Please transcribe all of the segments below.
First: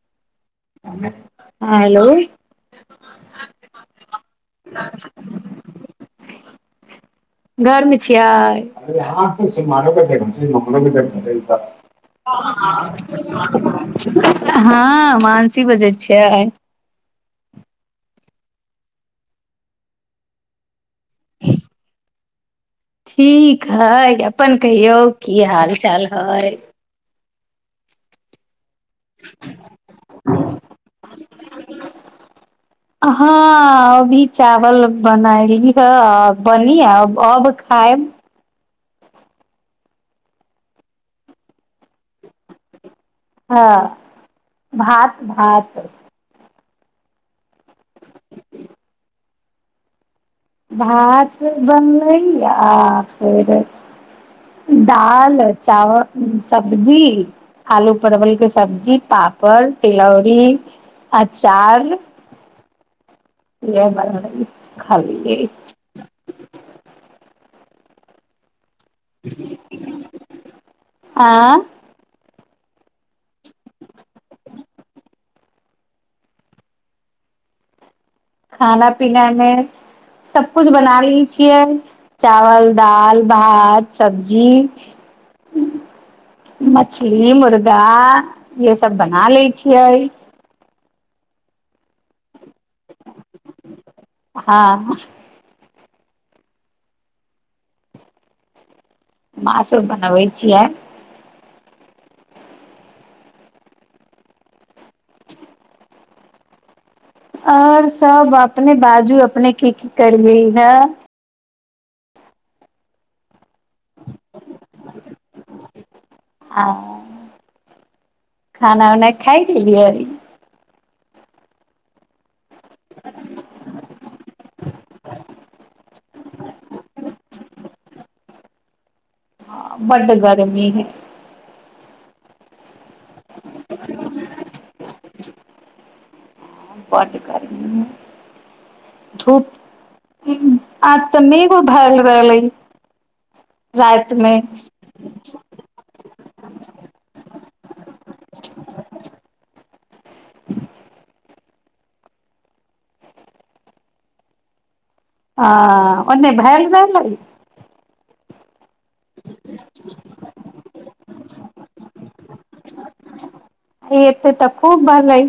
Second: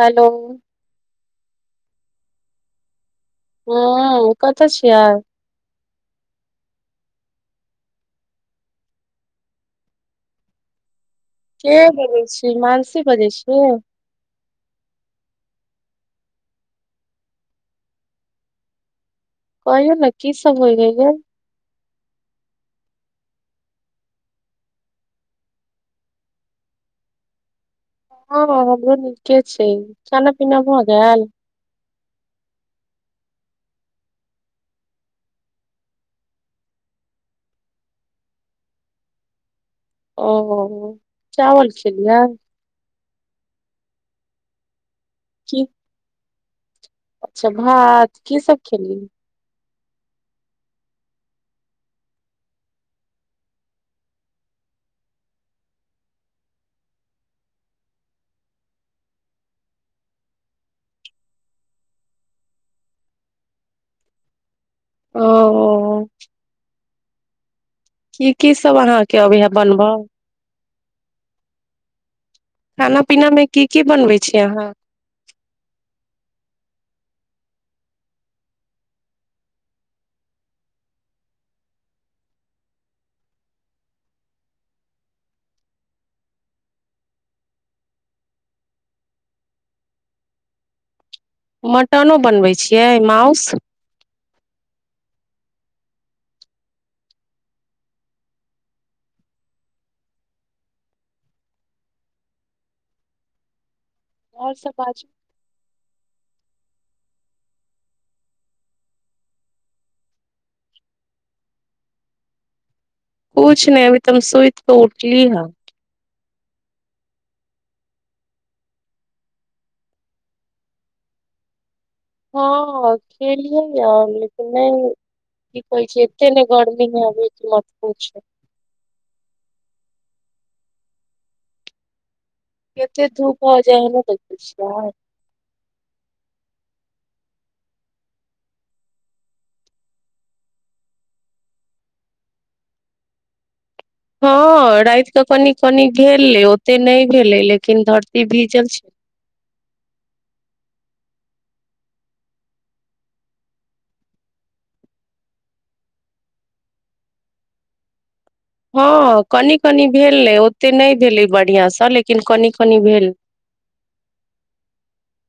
Hello हमे ऐं यौ हुँ कतऽ छियै घर मे छिय - के बजै छी मानसी बजै छियै हँ मानस की बजैय छियै कहियौ ने की सब होइ हइ ठीक हइ अपन कहियौ की हाल चाल हइ हाँ हमरो नीक छै छाना पीना भऽ गेल हँ अभी चावल बनयली हऽ बनी अब खायब ओ चावल खेलियै हँ भात की भात अच्छा भात की सब खेलीय भात बनलै आ फेर दालि चावल सबजी आलू परवलके सबजी पापड़ तिलौरी अचार ए बरै [inaudible] खालीय ओ की किस सब अहाँके अबैय या बनब आँ खाना पीनामे की की बनबै छीय अहाँ खाना पीनामे सभकिछु बना लै छियै चावल दालि भात सबजी मछली मुर्गा इएहसभ बना लै छियै मटनो बनबै छियै माउँस हाँ मउँसो बनबै छियै आओर सब बाजु आओर सभ अपने बाजू अपने की की करियै रहए कुछ नहि अभी तऽ सुईत तऽ उठली ह आ खाना उना खााय लेलियै हँ खेलि ह आ लेकिन नहि कि कहै छी एते नहि गर्मी भऽ गेल छले कि पुछू नै हँ बड्ड गर्मी हइ कतेक धूप हो जाइ ने देखै छिय बड्ड गर्मी हइ धूप आज तऽ मेघो धरल रहलै राति मे हँ रात कऽ कनि कनि भेलै ओतेक नहि भेलै लेकिन धरती भीजल छै आ ओने भैल रहै हँ कनि कनि भेल ने ओते नहि भेलै बढ़िआंसँ लेकिन कनि कनी भेलय एते तऽ खूब भरलै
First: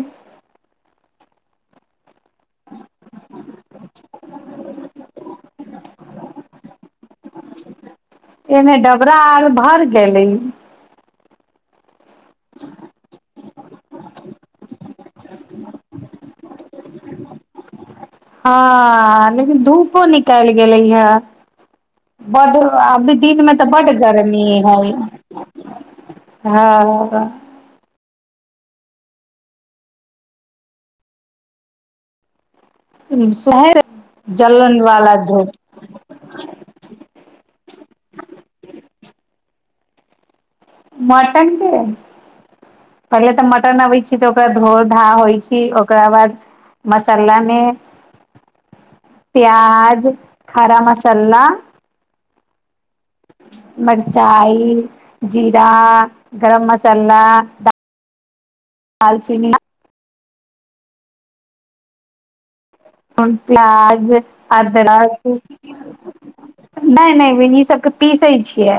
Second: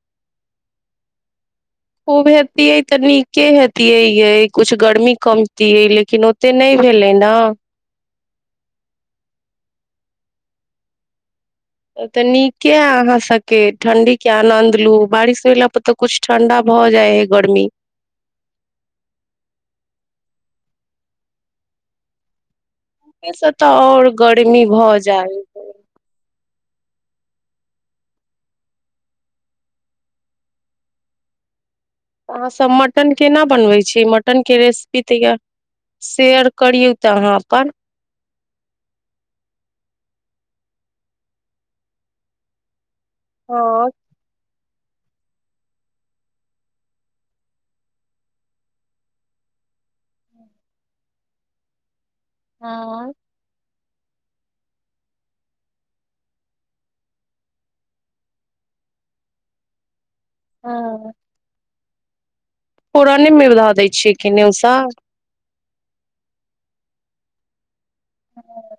खूब हेतिये तऽ नीके हेतिये यै कुछ गर्मी कमतिय लेकिन लेकिन ओते नहि भेलनि एमे डबरा आर भर गेलै ह [inaudible] तऽ नीके ये अहाँ सबके ठंडी के आनन्द लू बारिश होयला पर तऽ कुछ ठण्डा भऽ जाइ हइ गर्मी हँ लेकिन धूपो निकालि गेलै ह बड्ड आभी से दिनमे तऽ बड्ड और गर्मी हइ भऽ जाइ है हँ अहाँ सभ तऽ मटन केना सुहे बनबै छी मटनके जलन रेसिपी वाला तैयार धूप शेयर करियौ तऽ अहाँ अपन [inaudible] मटन के पहिले तऽ मटन हँ अबै छै तऽ ओकरा धो धा होइ छी ओकरा बाद मसालामे प्याज खड़ा मसाला हँ मिरचाइ जीरा गरम मसाला दालचीनी हँ फोरने मे धऽ दै प्याज छियै कि नेउसा अदरक नहि नहि बि इ सबके पीसैत छियै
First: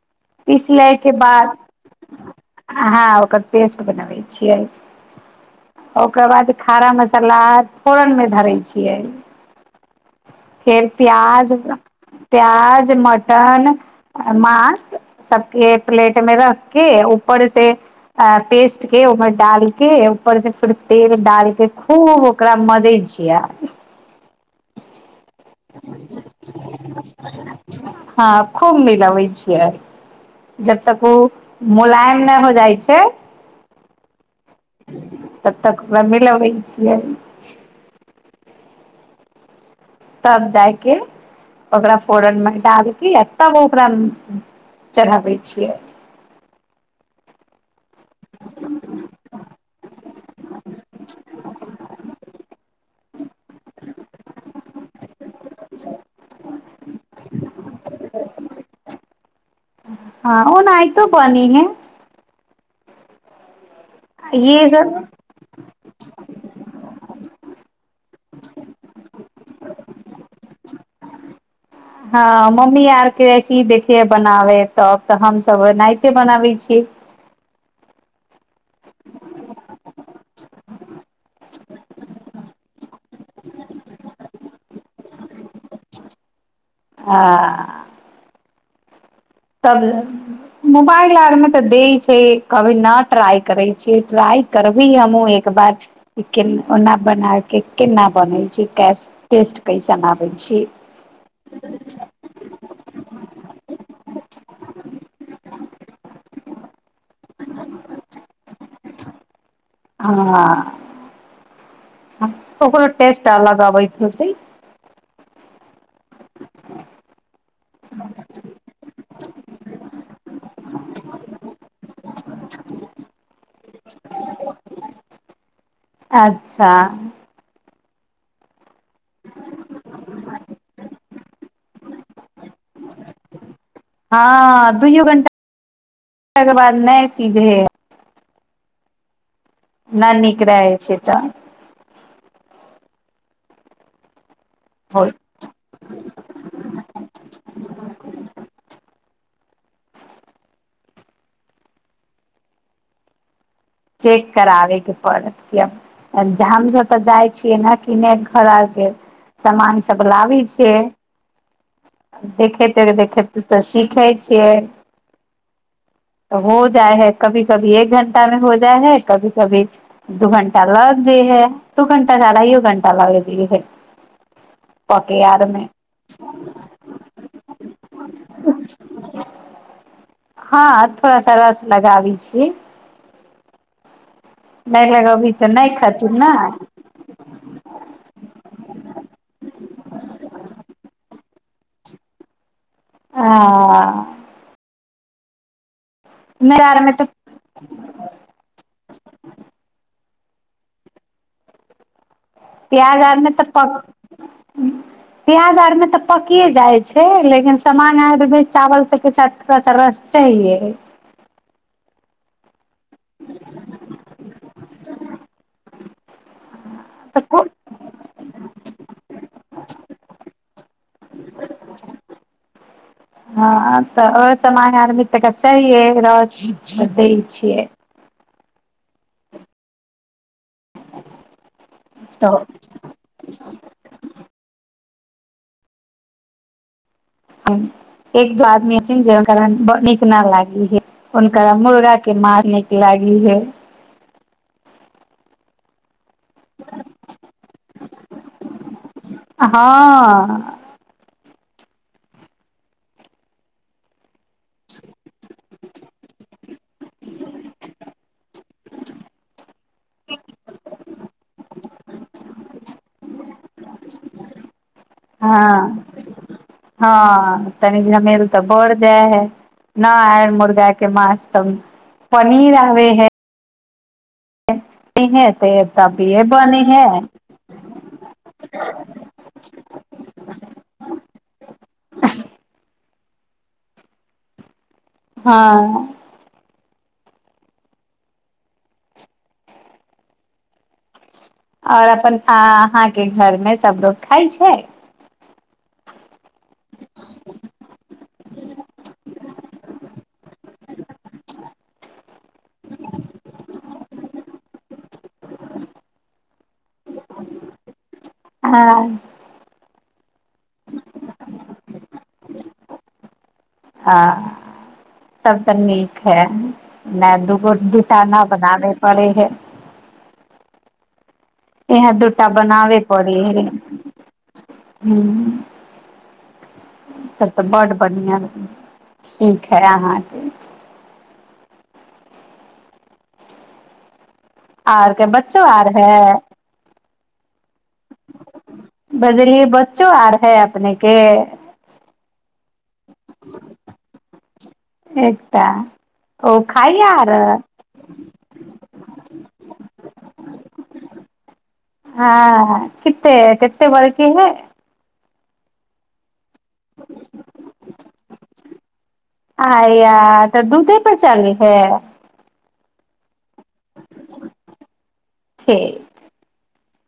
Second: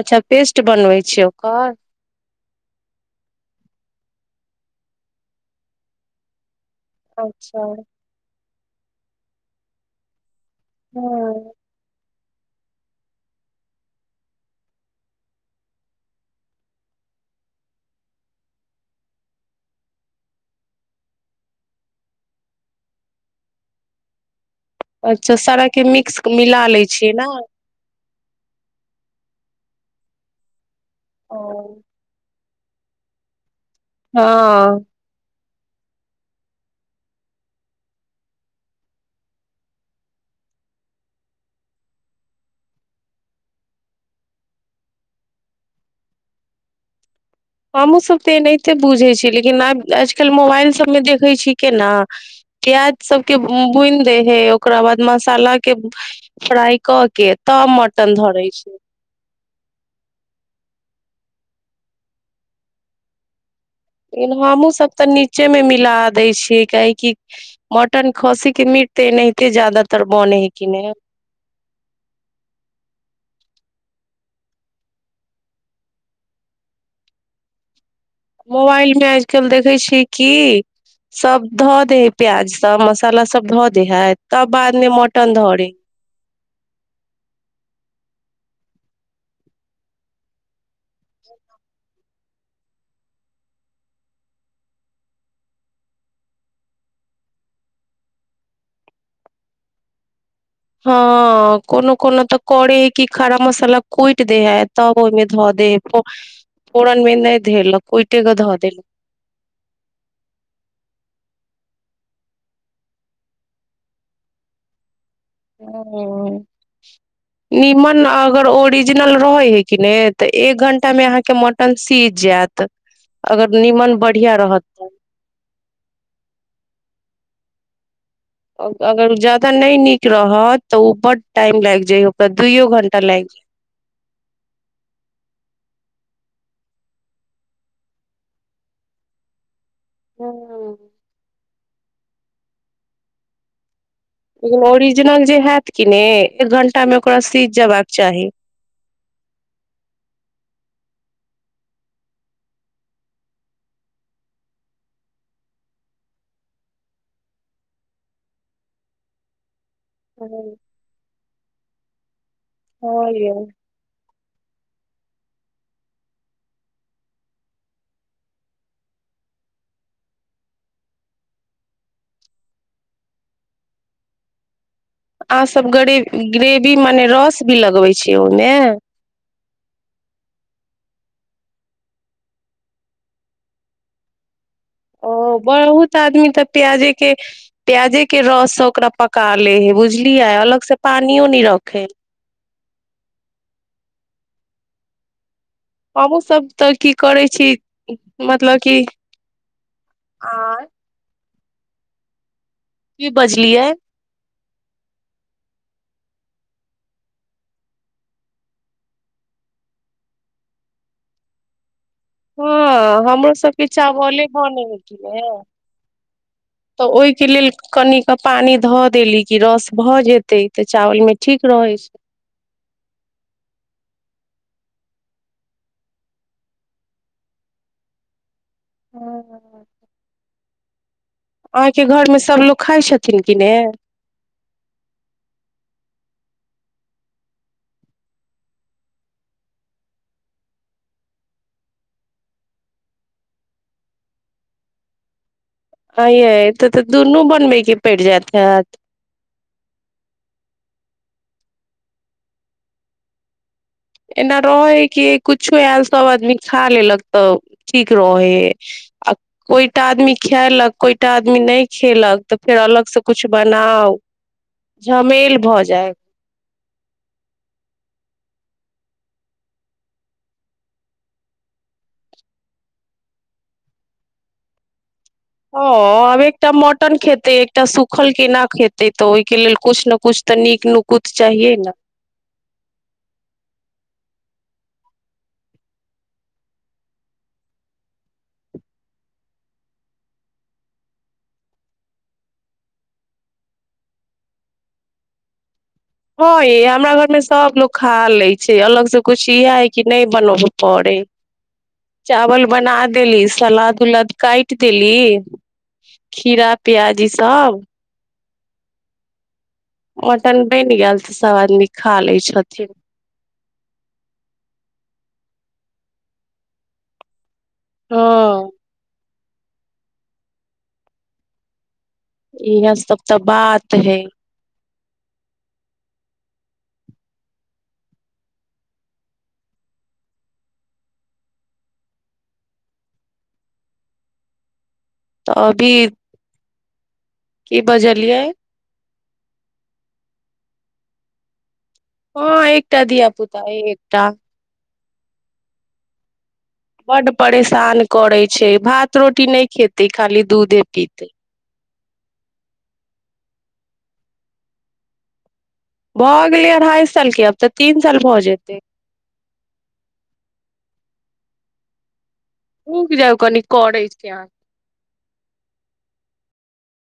अच्छा पेस्ट पीस लै बनबै के छियै बाद ओकर हँ ओकर पेस्ट बनाबै छियै ओकर बाद खारा मसाला अच्छा आर फोरनमे धरे छियै छियै फेर हँ प्याज प्याज मटन माँस सभके प्लेटमे रखके ऊपरसँ पेस्ट के ओहिमे डालके ऊपरसँ फेर तेल डालके खूब ओकरा मजै छियै अच्छा सारा के मिक्स मिला लै छियै न हँ खूब मिलबै छियै जब तक ओ मुलायम न हो जाइ छै हँ तब तक ओकरा मिलबै छियै तब जाइ के ओकरा फोरनमे डालि के आ तब ओकरा चढ़ाबै छियै हमहूँसभ तऽ एनाहिते बुझैत छी लेकिन आ आज मोबाइल मे देखै छी केना प्याज सबके बुनि देै है ओकरा बाद म मसाला के फ्राइ कऽ के तब मटन धरै छै ओनायतो ह लेकिन हमहुँ सब तऽ नीचे मे मिल दै छियै काह कि मटन खसी के मीट तऽ एनाहिते जादातर बने हय कि नहि हँ मम्मी आरके से ह देखिय बनाबै तब तऽ हमसभ ओनाहिते बनाबै छियै मोबाइल मे आजकल देखै छियै कि सभ धऽ दे हइ प्याज सब मसाला सभ धऽ दे हइ तब बादमे मटन धरे हय हां तब ल मोबाइल आर मे तऽ दै छै से कभी न ट्राई करे छी ट्राई करबी हमहु एक बार के ओना बना के केना बने छी क टेस्ट कैसन न हँ कोनो कोनो तऽ करै हय कि खरा मसाला कुटि कट दे है तब ओहिमे धो दे ओरा धरल कोइटे धऽ देल हँ ओकरो टेस्ट अलग अबैत होतै ओ ह निमन अगर ओरिजिनल रहै हय किने तऽ एक घंटा में अहाँक मटन सिझ जायत अगर निमन बढिया रहत तऽ अच्छा ओ अगर ओ ज्यादा नहि नीक रहत तऽ ओ बड टाइम लि जाइय हँ दुूयओ घण्टा तकर बाद नहि सीझ हइ न नीक रहै जाय छै तऽ ओरिजिनल जे हयत कि ने एक घंटा मे ओकरा सीझ जेबाक चाही चेक कराबयके पड़त किए हमसभ तऽ जाइ छियै ने किने घर आरके सामान चगलाबी छै देखेतै हँ यै देखेतै तऽ सीखैत छियै तऽ हो जाइ है कभी कभी एक घण्टा मे हो जा जा है कभी कभी दू घण्टा लग जे है दू घण्टा साढ़ाइयो घण्टा लग ज है पके आर मे अहसभ गे ग्रेवी मने रस भी लगबै छियै ओहिमे हँ थोड़ा सा रस लगाबै छियै नहि ओ लगबी तऽ नहि बहुत खथिन आदमी ने तऽ प्याजे के प्याजे के रस से ओकरा पका ले हे बुझलियै अलग से पानियो न रख प खी ह हमहुूँ सभ तऽ की करै छी मतलब क आ प्याज आरमे तऽ प बजलियै प्याज आरमे तऽ पकिए जाइ छै। लेकिन सामान आर भ चावल सभके साथ थोड़ा सा रस चाहिये हँ हमरो सबके चावले भरने छलै हे तऽ ओहिके लेल कन क पानी धऽ देली कि रस भऽ जेतै तऽ चावल मे ठीक रहै छै हँ तऽ ओ सान आरमे ता चाहिये र दै छियै ह ह हँ अहाँके घरमे सभ लोक खाइ छथिन किने एक दो आदमीथिन जे हरा नीक न लागी हे हुनकरा मुर्गा के माछ नीक लागी हे आ ते तऽ दुनू बनबैके पड़ जायत हत हँ एना रहै कि किछु कछ आयल सब आदमी खा लेलक तऽ ठीक रहै हय आ कोईटा आदमी खलक कोईटा आदमी नहि खेलक तऽ फेर अलग से कुछ बनाउ झमेल भऽ हँ जायत हँ तनी झमेल तऽ बड़ जा है न आय मुर्गा के माछ तब पनीर आबे है ह ह आब एकटा मटन खेतै एकटा सुूखल केना खेतै तऽ ओहिके लेल किछु ने किछ तऽ नीक नुकुत चाहियै ने हँ आओर अपन अहाँके घरमे सभ लोको खाइ छै हँ य हमरा घर में सब लोग खा ले छै अलग से कुछ इह है कि नहि बनब पे चावल बना देली सलाद उलाद काटि देली खीरा प्याज ईसभ हँ मटन बनि गेल तऽ सभ आदमी खा लैत छथिन हँ सभ तऽ नीक है मै दुःख हँ गोडटाना बनााने पड़े है इह दूटा इएह बनाबे सब पड़ै तऽ ह बात है ह तब तऽ ब्ड बढ़िआँ ठीक है अहाँके आरके तऽ बच्चो आर अभी है की बजलियै बजले बच्चो आर है अपने के ह एक धिया पुता एक त एकटा ओ खाइ आर बड्ड परेशान करैत छै भात रोटी नहि खेतै खाली दूधे पीतै हँ कते कते बरकेी है भऽ गेलै अढ़ाइ सालके अब तऽ तीन साल भऽ जेते आ या तऽ दूधे पर चली है ह कि जाइ कनििकै क ठीक